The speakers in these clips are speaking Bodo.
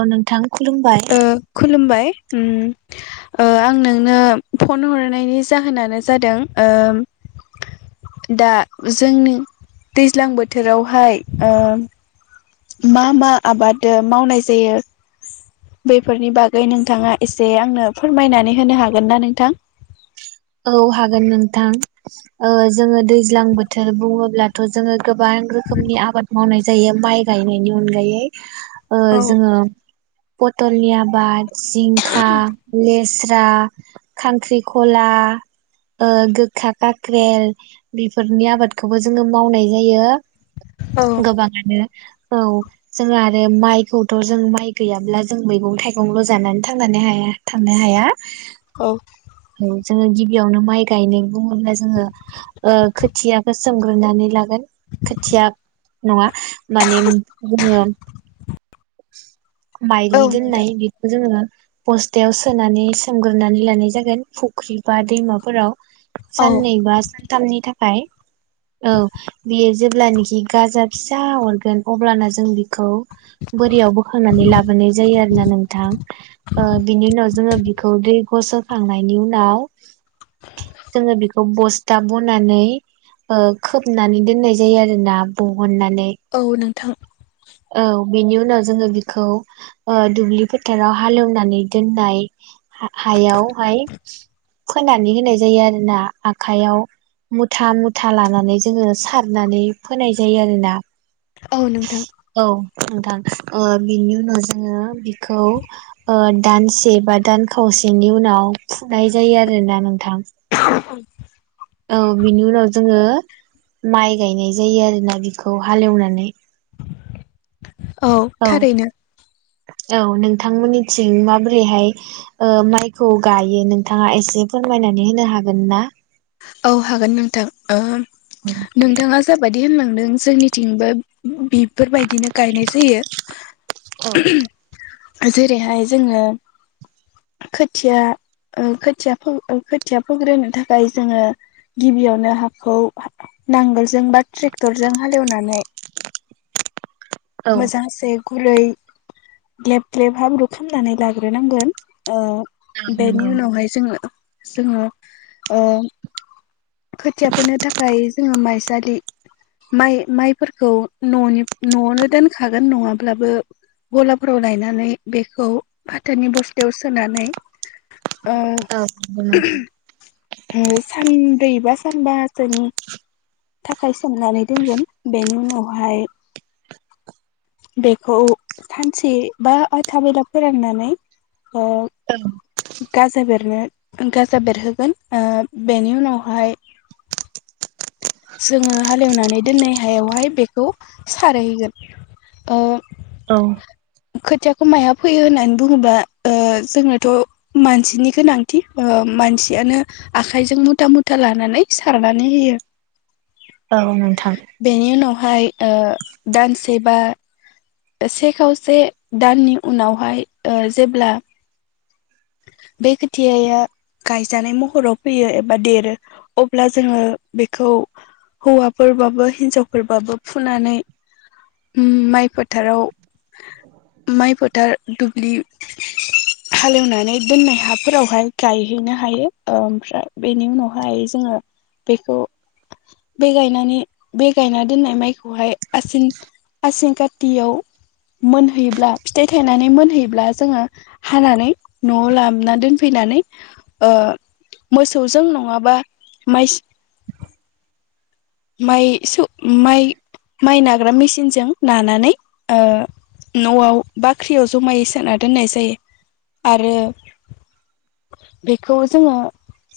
औ नोंथां। खुलुमबाय ओ खुलुमबाय उम ओ आं नोंनो फन हरनायनि जाहोनानो जादों ओ दा जोंनि दैज्लां बोथोरावहाय ओ मा मा आबाद मावनाय जायो बैफोरनि बागै नोंथाङा एसे आंनो फोरमायनानै होनो हागोन ना नोंथां? औ हागोन नोंथां ओ जोङो दैज्लां बोथोर बुङोब्लाथ' जोङो गोबां रोखोमनि आबाद मावनाय जायो माइ गायनायनि अनगायै ओ औ जोङो पथलनि आबाद जिंखा लेस रां खांख्रिखला ओ गोखा काख्रेल बेफोरनि आबादखौबो जोङो मावनाय जायो औ । गोबां आनो औ जों आरो माइखौथ' जों माइ गैयाब्ला जों मैगं थाइगंल' जानानै थांनानै हाया थांनो हाया । औ । जोङो गिब यावनो माइ गायनाय बुङोब्ला जोङो ओ खोथियाखो सोमग्रोनानै लागोन। खोथिया नङा माने जोङो [inaudible] औ माइलि नोंथां दोननाय बिखौ जोङो बस्थायाव सोनानै सोमग्रोनानै लानाय जागोन फुख्रि बा दैमाफोराव औ साननैबा सानथामनि था खाय । औ बियो जेब्लानोखि गाजा फिसा हरगोन अब्लाना जों बिखौ बोरियाव बोखांनानै लाबोनाय जायो आरो ना नोंथां ओ बिनि उनाव जोङो बिखौ दै फस'खांनायनि उनाव जोङो बिखौ बस्था बनानै ओ खोबनानै दोननाय जायो आरोना ब हननानै औ नोंथां औ । बेनि उनाव जोङो बिखौ ओ दुब्लि फोथाराव हालेवनानै दोननाय हा-हायावहाय फोनानै होनाय जायो आरोना आखाइयाव मुथा मुथा लानानै जोङो सारनानै फोनाय जायो आरोना। औ नोंथां । औ नोंथां ओ बिनि उनाव जोङो बिखौ ओ दानसे बा दान खावसेनि उनाव फुनाय जायो आरोना नोंथां। [inaudible] औ बिनि उनाव जोङो माइ गायनाय जायो आरो ना बिखौ हालेवनानै। औ थारैनो । औ नोंथांमोननिथिं माबोरैहाय ओ माइखौ गायो नोंथाङा एसे फोरमायनानै होनो हागोन ना? औ हागोन नोंथां ओ नोंथाङा [unintelligible] होनलांदों जोंनिथिंबो बिफोरबाय दिनो गायनाय औ जायो [inaudible] जेरैहाय जोङो खोथिया ओ खोथिया फो ओ खोथिया फोग्रोनो थाखाय जोङो गिबियावनो हाखौ नांगोल जों बा ट्रेक्टर जों हालेवनानै मोजांसे गुरै ग्लेब ग्लेब हाब्रु खामनानै लाग्रोनांगोन। ओ नंगौ बेनि उनावहाय जोङो जोङो ओ खोथिया फोनो थाखाय जोङो माइ जालि माइ-माइफोरखौ ननि न'आवनो दोनखागोन नङाब्लाबो गलाफोराव लायनानै बेखौ फाथोनि बसथायाव सोनानै। [unintelligible] ओ सानब्रैबा सानबासोनि थाखायस सोमनानै दोनगोन बेनि उनाव हाय बेखौ सानसे बा [unintelligible] फोराननानै। [unintelligible] नो गाजा बेरहोगोन ओ बेनि उनावहाय। जोङो हालेवनानै दोननाय हायावहाय बेखौ सारहैगोन ओ औ। खोथियाखौ माहा फैयो होननानै बुङोबा ओ जोंनोथ' मानसिनि गोनांथि ओ मानसियानो आखाइजों मुथा मुथा लानानै सारनानै होयो। औ नोंथां। हाय ओ दानसे बा से खावसे दाननि उनावहाय ओ जेब्ला बे खोथियाया गायजानाय महराव फैयो एबा देरो अब्ला जोङो बेखौ हौवाफोरबाबो हिनजावफोरबाबो फुनानै उम माइ फोथाराव माइ फोथार दुब्लि हालेवनानै दोननाय हाफोरावहाय गायहैनो हायो ओमफ्राय बेनि उनावहाय जोङो बेखौ बै गायनानै बे गायना दोननाय माइखौहाय आसिन आसिन कातियाव मोनहैयोब्ला फिथाइ थायनानै मोनहैयोब्ला जोङो हानानै न'आव लाबोना दोनफैनानै ओ मोसौजों नङाबा माइ माइ सौ माइ माइ नाग्रा मेसिनजों नानानै ओ न'आव बाख्रियाव जमायै सोना दोननाय जायो। आरो बेखौ जोङो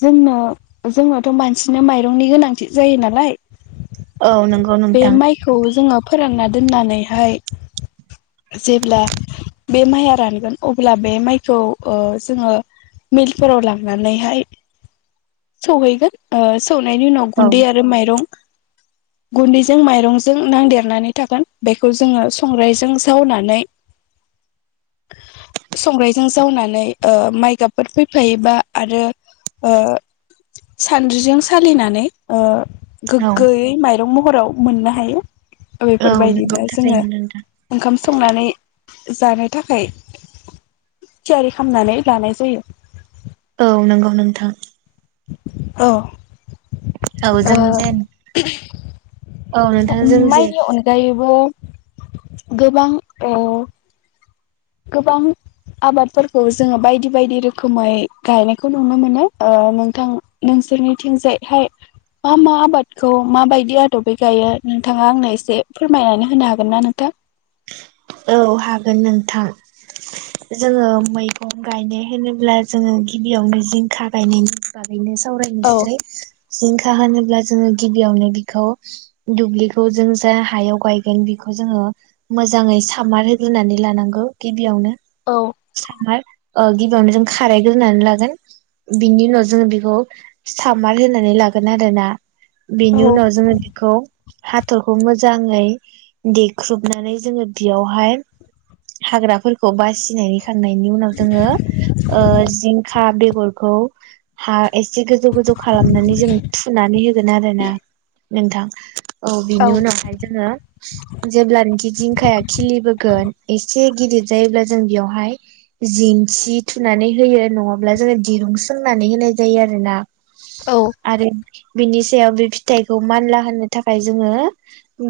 जोंनो जोंनोथ' मानसिनो माइरंनि गोनांथि जायो नालाय। औ नंगौ बे नोंथां माइखौ जोङो। फोरानना दोननानैहाय जेब्ला बे माइया रानगोन अब्ला बे माइ। खौ ओ जोङो मिलफोराव लांनानैहाय सहैगोन ओ सौनायनि उनाव औ गुन्दै आरो माइरं। गुन्दैजों माइरंजों नांदेरनानै थागोन बेखौ जोङो संग्रायजों जावनानै संग्राय जों जावनानै ओ माइगाबफोर फैफायोबा आरो ओ सानद्रिजों सालिनानै ओ औ गोगोयै माइ दुं महराव मोननो हायो। औ नंगौ बेफोरबायदिनो जोङो थारैनो नोंथां ओंखाम संनानै जानो थाखाय थियारि खालामनानै लानाय जायो। औ नंगौ नोंथां। औ। औ जों जेन औ नोंथां ओ जों जे माइनि अनगायैबो गोबां ओ गोबां आबादफोरखौ जोङो बायदि बायदि रोखोमै गायनायखौ नुनो मोनो ओ नोंथां नोंसोरनिथिंजायहाय मा मा आबादखौ माबायदि आदबै गायो नोंथाङा आंनो एसे फोरमायनानै होनो हागोन ना नोंथां? औ हागोन नोंथां। जोङो मैगं गायनाय होनोब्ला जोङो गिबियावनो जिंखा गायनायनि बागैनो एसे औ सावरायनिसै जिंखा होनोब्ला जोङो गिबियावनो बिखौ दुब्लिखौ जों जा हायाव गायगोन बिखौ जोङो मोजाङै सा मार होग्रानै लानांगौ गिबियावनो। औ सामार ओ गि बियावनो जों खारायग्रोनानै लागोन बिनि उनाव जों बेखौ सामार होनानै लागोन आरोना। बेनि औ उनाव जोङो बिखौ हाथरखौ मोजाङै देख्रुबनानै जोङो बियावहाय हाग्राफोरखौ बासिनानै खांनायनि उनाव जोङो ओ जिंखा बे गरखौ हा एसे गोजौ गोजौ खालामनानै जों थुनानै होगोन आरो ना नोंथां। औ बिनि औ उनावहाय जोङो जेब्लानोखि जिंखाया खिलिबोगोन एसे गिदिर जायोब्ला जों बेवहाय जिंसि थुनानै होयो नङाब्ला जोङो दिरुं सोंनानै होनाय जायो आरो ना। आरो बिनिस जेआव बे फिथाइखौ मानला होनो थाखाय जोङो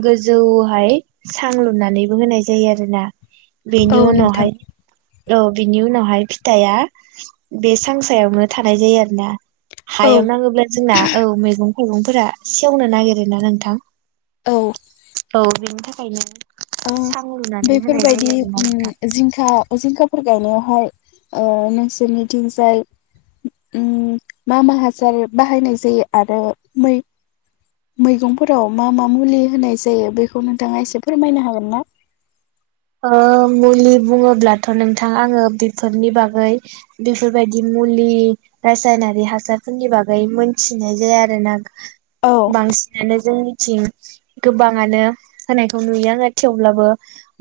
गोजौहाय सां लुनानैबो होनाय जायो आरो ना। औ बेनि नोंथां उनावहाय औ बिनि उनावहाय फिथाइआ बे सांसायावनो थानाय जायो आरो ना। औ हायाव नाङोब्ला जोंना औ मैगं मैगंफोरा सेवनो नागिरोना नोंथां? औ औ बे बेनिखायनो ओ बेफोरबायदि आरोना नोंथां उम जिंखा उ जिंखा फोर गायनायावहाय ओ नोंसोरनिथिंजाय मा मा हासार बाहायनाय जायो आरो मै मैगंफोराव मा मा मुलि होनाय जायो बेखौ नोंथाङा एसे फोरमायनो हागोन ना? ओ मुलि बुङोब्लाथ' नोंथां आङो बेफोरनि बागै बेफोरबायदि मुलि रासायनारि हासारफोरनि बागै मोनथिनाय जाया आरो ना। औ बांसिनानो जोंनि थिं गोबाङानो होनानायखौ नुयो आरो थेवब्लाबो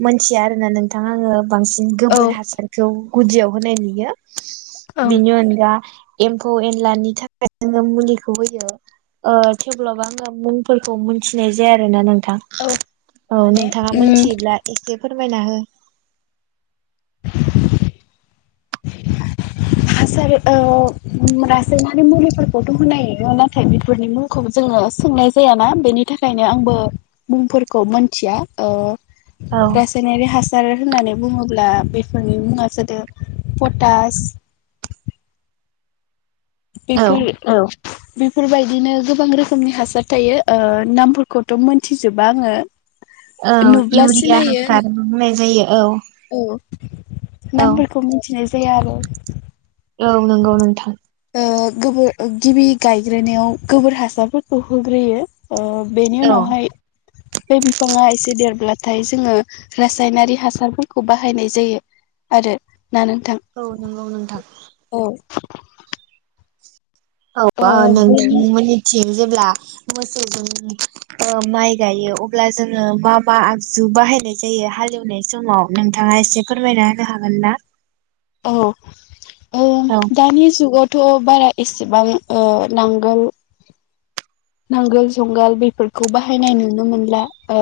मोनथिया आरोना नोंथां आङो बांसिन गोबोर औ हासारखौ गुदियाव होनाय नुयो ओं बिनि अनगा एम फौ एनलानि थाखाय जोङो मुलिखौ होयो ओ थेबोलावबा आङो मुंफोरखौ मोनथिनाय जाया आरोना नों थां औ औ माने नोंथाङा उम मोनथियोब्ला फोरमायना हो हासार ओ रासायनारि मुलिफोरखौथ' होनाय नुयो नाथाय बेफोरनि मुंखौ जोङो सोंनाय जायाना बेनि थाखायनो आंबो मुंफोरखौ मोनथिया ओ औ रासायनारि हास सार होननानै बुङोब्ला बेफोरनि मुङा जादो पटास औ बेफोर औ बेफोरबायदिनो गोबां रोखोमनि हासार थायो ओ नामफोरखौथ' मोनथिजोबा आङो। औ नुब्ला इउरिया सिनायो हासार होननानै बुंनाय जायो औ। औ औ नामफोरखौ मोनथिनाय जाया आरो। औ नंगौ नोंथां। ओ गोबोर गिबि गायग्रोनायाव गोबोर हासारफोरखौ होग्रोयो। ओ बेनि औ उनावहाय बे बिफाङा एसे देरब्ला थाय जोङो रासायनारि हासारफोरखौ बाहायनाय जायो आरो। ना नोंथां औ नोंगौ नोंथां। औ। ओ औ बेनि नोंथांमोननि थिं जेब्ला मोसौजों ओ माइ गायो अब्ला जोङो मा मा आगजु बाहायनाय जायो हालौनाय समाव नोंथाङा एसे फोरमायना होनो हागोन ना? औ। ओ औ दानि जुगाव थ' बारा एसेबां ओ नांगोल नांगोल जुंगाल बेफोरखौ बाहायनाय नुनो मोनला ओ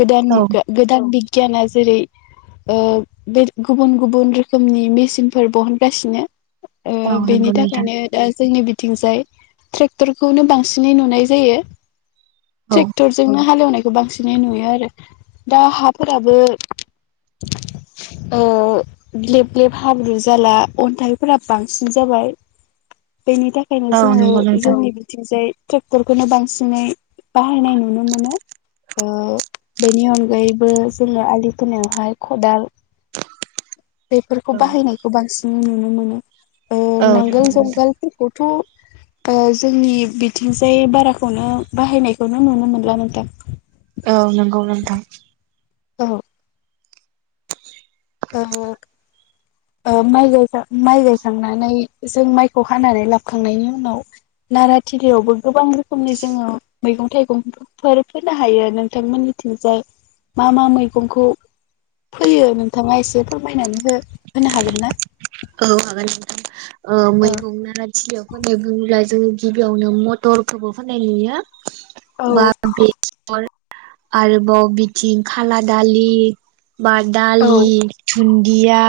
गोदान औ गोदान दि बिगियाना जेरै ओ गुबुन गुबुन रोखोमनि मेचिनफोर बरनगासिनो। ओ औ बेनि नंगौ नोंथां थाखायनो दा जोंनि बि थिंजाय ट्रेक्टरखौनो बांसिनै नुनो नाय जायो। औ ट्रेक्टरजों नो हालौनाय खौ बांसिनै नुयो आरो दा हाफोराबो ओ ग्लेब ग्लेब हाब्रु जाला अन्थाइफोरा बांसिन जाबाय। बेनि थाखायनो औ जोङो नंगौ नोंथां जोंनि बिथिंजाय फोरखौनो बांसिनै बाहायनाय नुनो मोनो ओ बेनि अनगायैबो जोङो आलि खोनायावहाय खदाल बेफोरखौ औ बाहायनायखौ बांसिन जों नुनो मोनो औ । नंगौ नांगोल नोंथां जुंगालफोरखौथ जोंनि बिथिं जाय बाराखौनो बाहायनायखौनो नुनो मोनला नोंथां औ नंगौ नोंथां औ । [unintelligible] माइाय माइ गायखांनानै जों माइखौ हानानै लाबोखांनायनि उनाव नाराथिलियावबो गोबां रोखोमनि जोङो मैगं थाइगंफोर फोनो हायो नोंथांमोननिथिंजाय मा मा मैगंखौ फैयो नोंथाङा एसे फोरमायनानै हो । होनो हागोन ना? औ हागोन नोंथां । औ मैगं नाराथिलियाव फोनो बुंयोब्लाव जों गिबियावनो मटरफोरबो फोनाय नुयो बा औ बेसर आरोबाव बिथिं खाला दालि । बा दालि दुन्दिया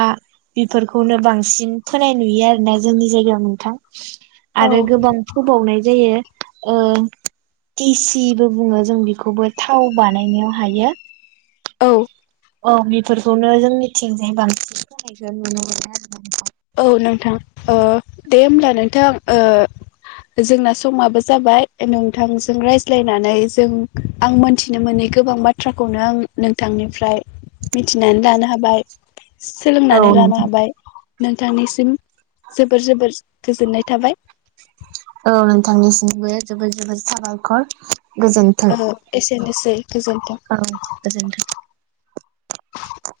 बेफोरखौनो बांसि सिन फोनाय नुयो आरोना जोंनि जायगायाव नोंथां । आरो औ गोबां फोबावनाय जायो । ओ टिसिबो बुङो जों बेखौबो थाव बानायनायाव हायो । औ । औ बेफोरखौनो जोंथिंजाय बांसिन फोनायखौ नुनो मोनो आरो । औ नोंथां ओ दे होमब्ला नोंथां ओ जोंना समाबो जाबाय नोंथांजों रायज्लायनानै जों आं मोनथिनो मोनै गोबां बाथ्राखौनो आं नोंथांनिफ्राय मिथिनानै लानो हाबाय । सोलोंनानै औ लानो नोंथां हाबाय । नोंथांनिसिम जोबोर जोबोर गोजोननाय थाबाय । औ नोंथांनिसिमबो जोबोद जोबोद साबायखर । गोजोनथों ओ एसेनोसै गोजोन्थों। औ गोजोनथों ।